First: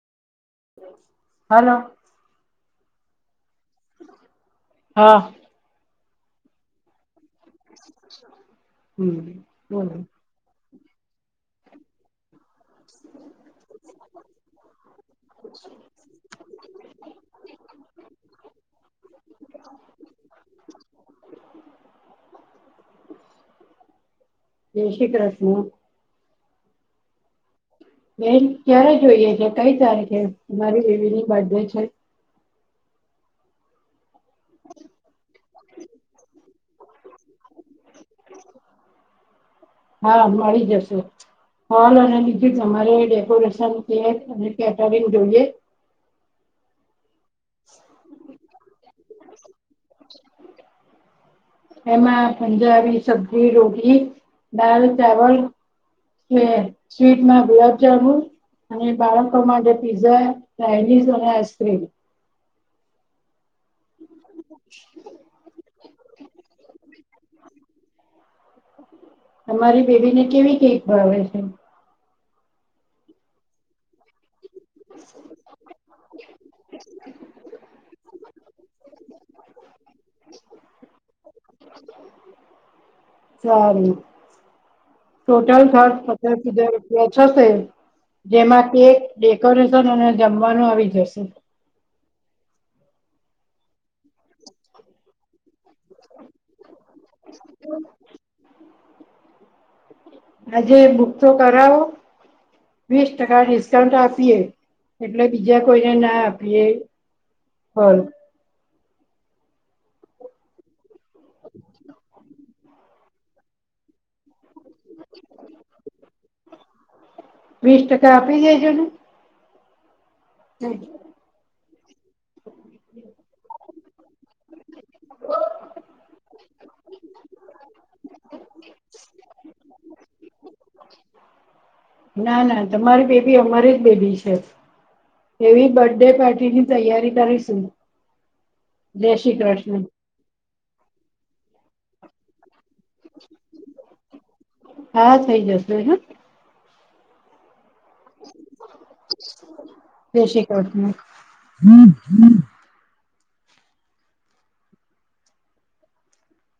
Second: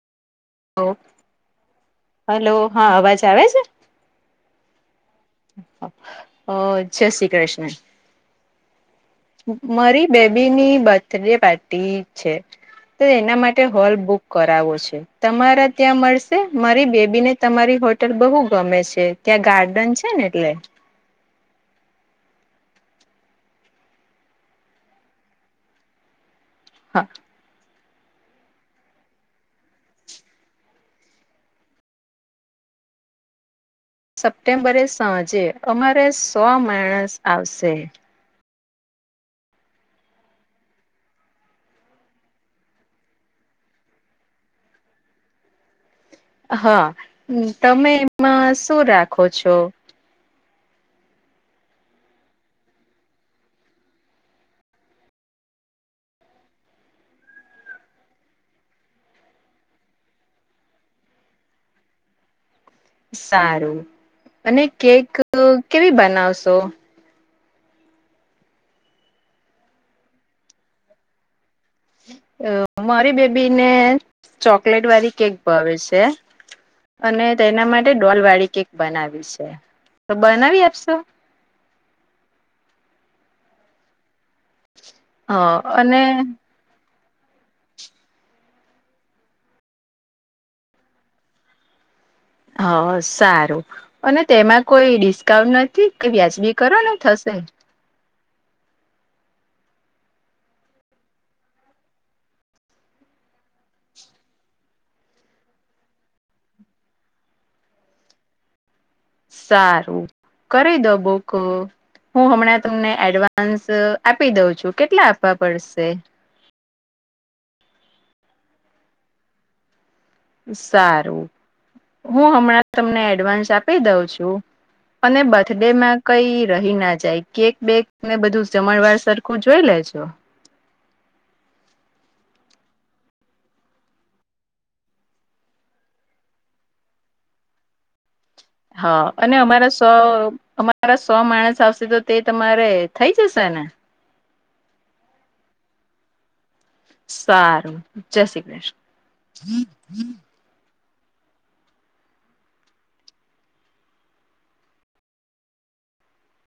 Hello. Hello હા અવાજ આવે છે. હા. અ જય શ્રી કૃષ્ણ. [inaudible] બોલો મારી બેબીની બર્થડે પાર્ટી છે. તો એના માટે હોલ બુક કરાવો છે તમારા ત્યાં મળશે મારી બેબીને તમારી હો. [unintelligible] બહુ ગમે છે ત્યાં ગાર્ડન છે ને એટલે જય શ્રી કૃષ્ણ હા. બેન ક્યારે જોઈએ છે કઈ તારીખે મારી બેવી ની બર્ડે છે. સપ્ટેમ્બરે સાંજે અમારે સો માણસ આવશે હા મળી જશે. હોલ અને લીધું તમારે ડેકોરેશન કે અને કેટરિંગ જોઈએ? હા તમે એમાં શું રાખો છો? એમાં પંજાબી સબ્જી, રોટી, દાલ, ચાવલ કે સ્વીટમાં ગુલાબજામુન. અને બાળકો માટે પીઝા, ચાઇનીઝ અને આઈસ્ક્રીમ. સારું અને કેક કેવી બનાવશો? તમારી બેબીને કેવી કેક ભાવે છે? મારી બેબી ને ચોકલેટ વાળી કેક ભાવે છે. અને તેના માટે ડોલ વાળી કેક બનાવી છે તો બનાવી આપશો? સારું. હ ટોટલ ખર્ચ અને પચાસ હજાર થશે. જેમાં કેક, ડેકોરેશન અને જમવાનું આવી જશે. હ સારું. અને તેમાં કોઈ ડિસ્કાઉન્ટ નથી કે વ્યાજબી કરો ને થશે? હ આજે બુક કરાવો. વીસ ટકા ડિસ્કાઉન્ટ આપીએ એટલે બીજા કોઈને ના આપીએ. હ [inaudible] સારું કરી દો બુક. હું હમણાં તમને એડવાન્સ આપી દઉં છું કેટલા આપવા પડશે? વીસ ટકા આપી દેજો ને. સારું હું હમણાં તમને એડવાન્સ આપી દઉં છું. અને બર્થડે મા કઈ રહી ના જાય કેક બેગ ને બધું જમણવાર સરખું જોઈ લેજો. ના ના તમારી બેબી અમારી જ બેબી છે. એવી બર્થ ડે પાર્ટીની તૈયારી કરીશું હા જય શ્રી અને અમારા કૃષ્ણ સો તારા સો માણસ આવશે તો તે તમારે થઈ જશે ને! હા થઈ જશે હ. સારું જય શ્રી કૃષ્ણ. હમ હ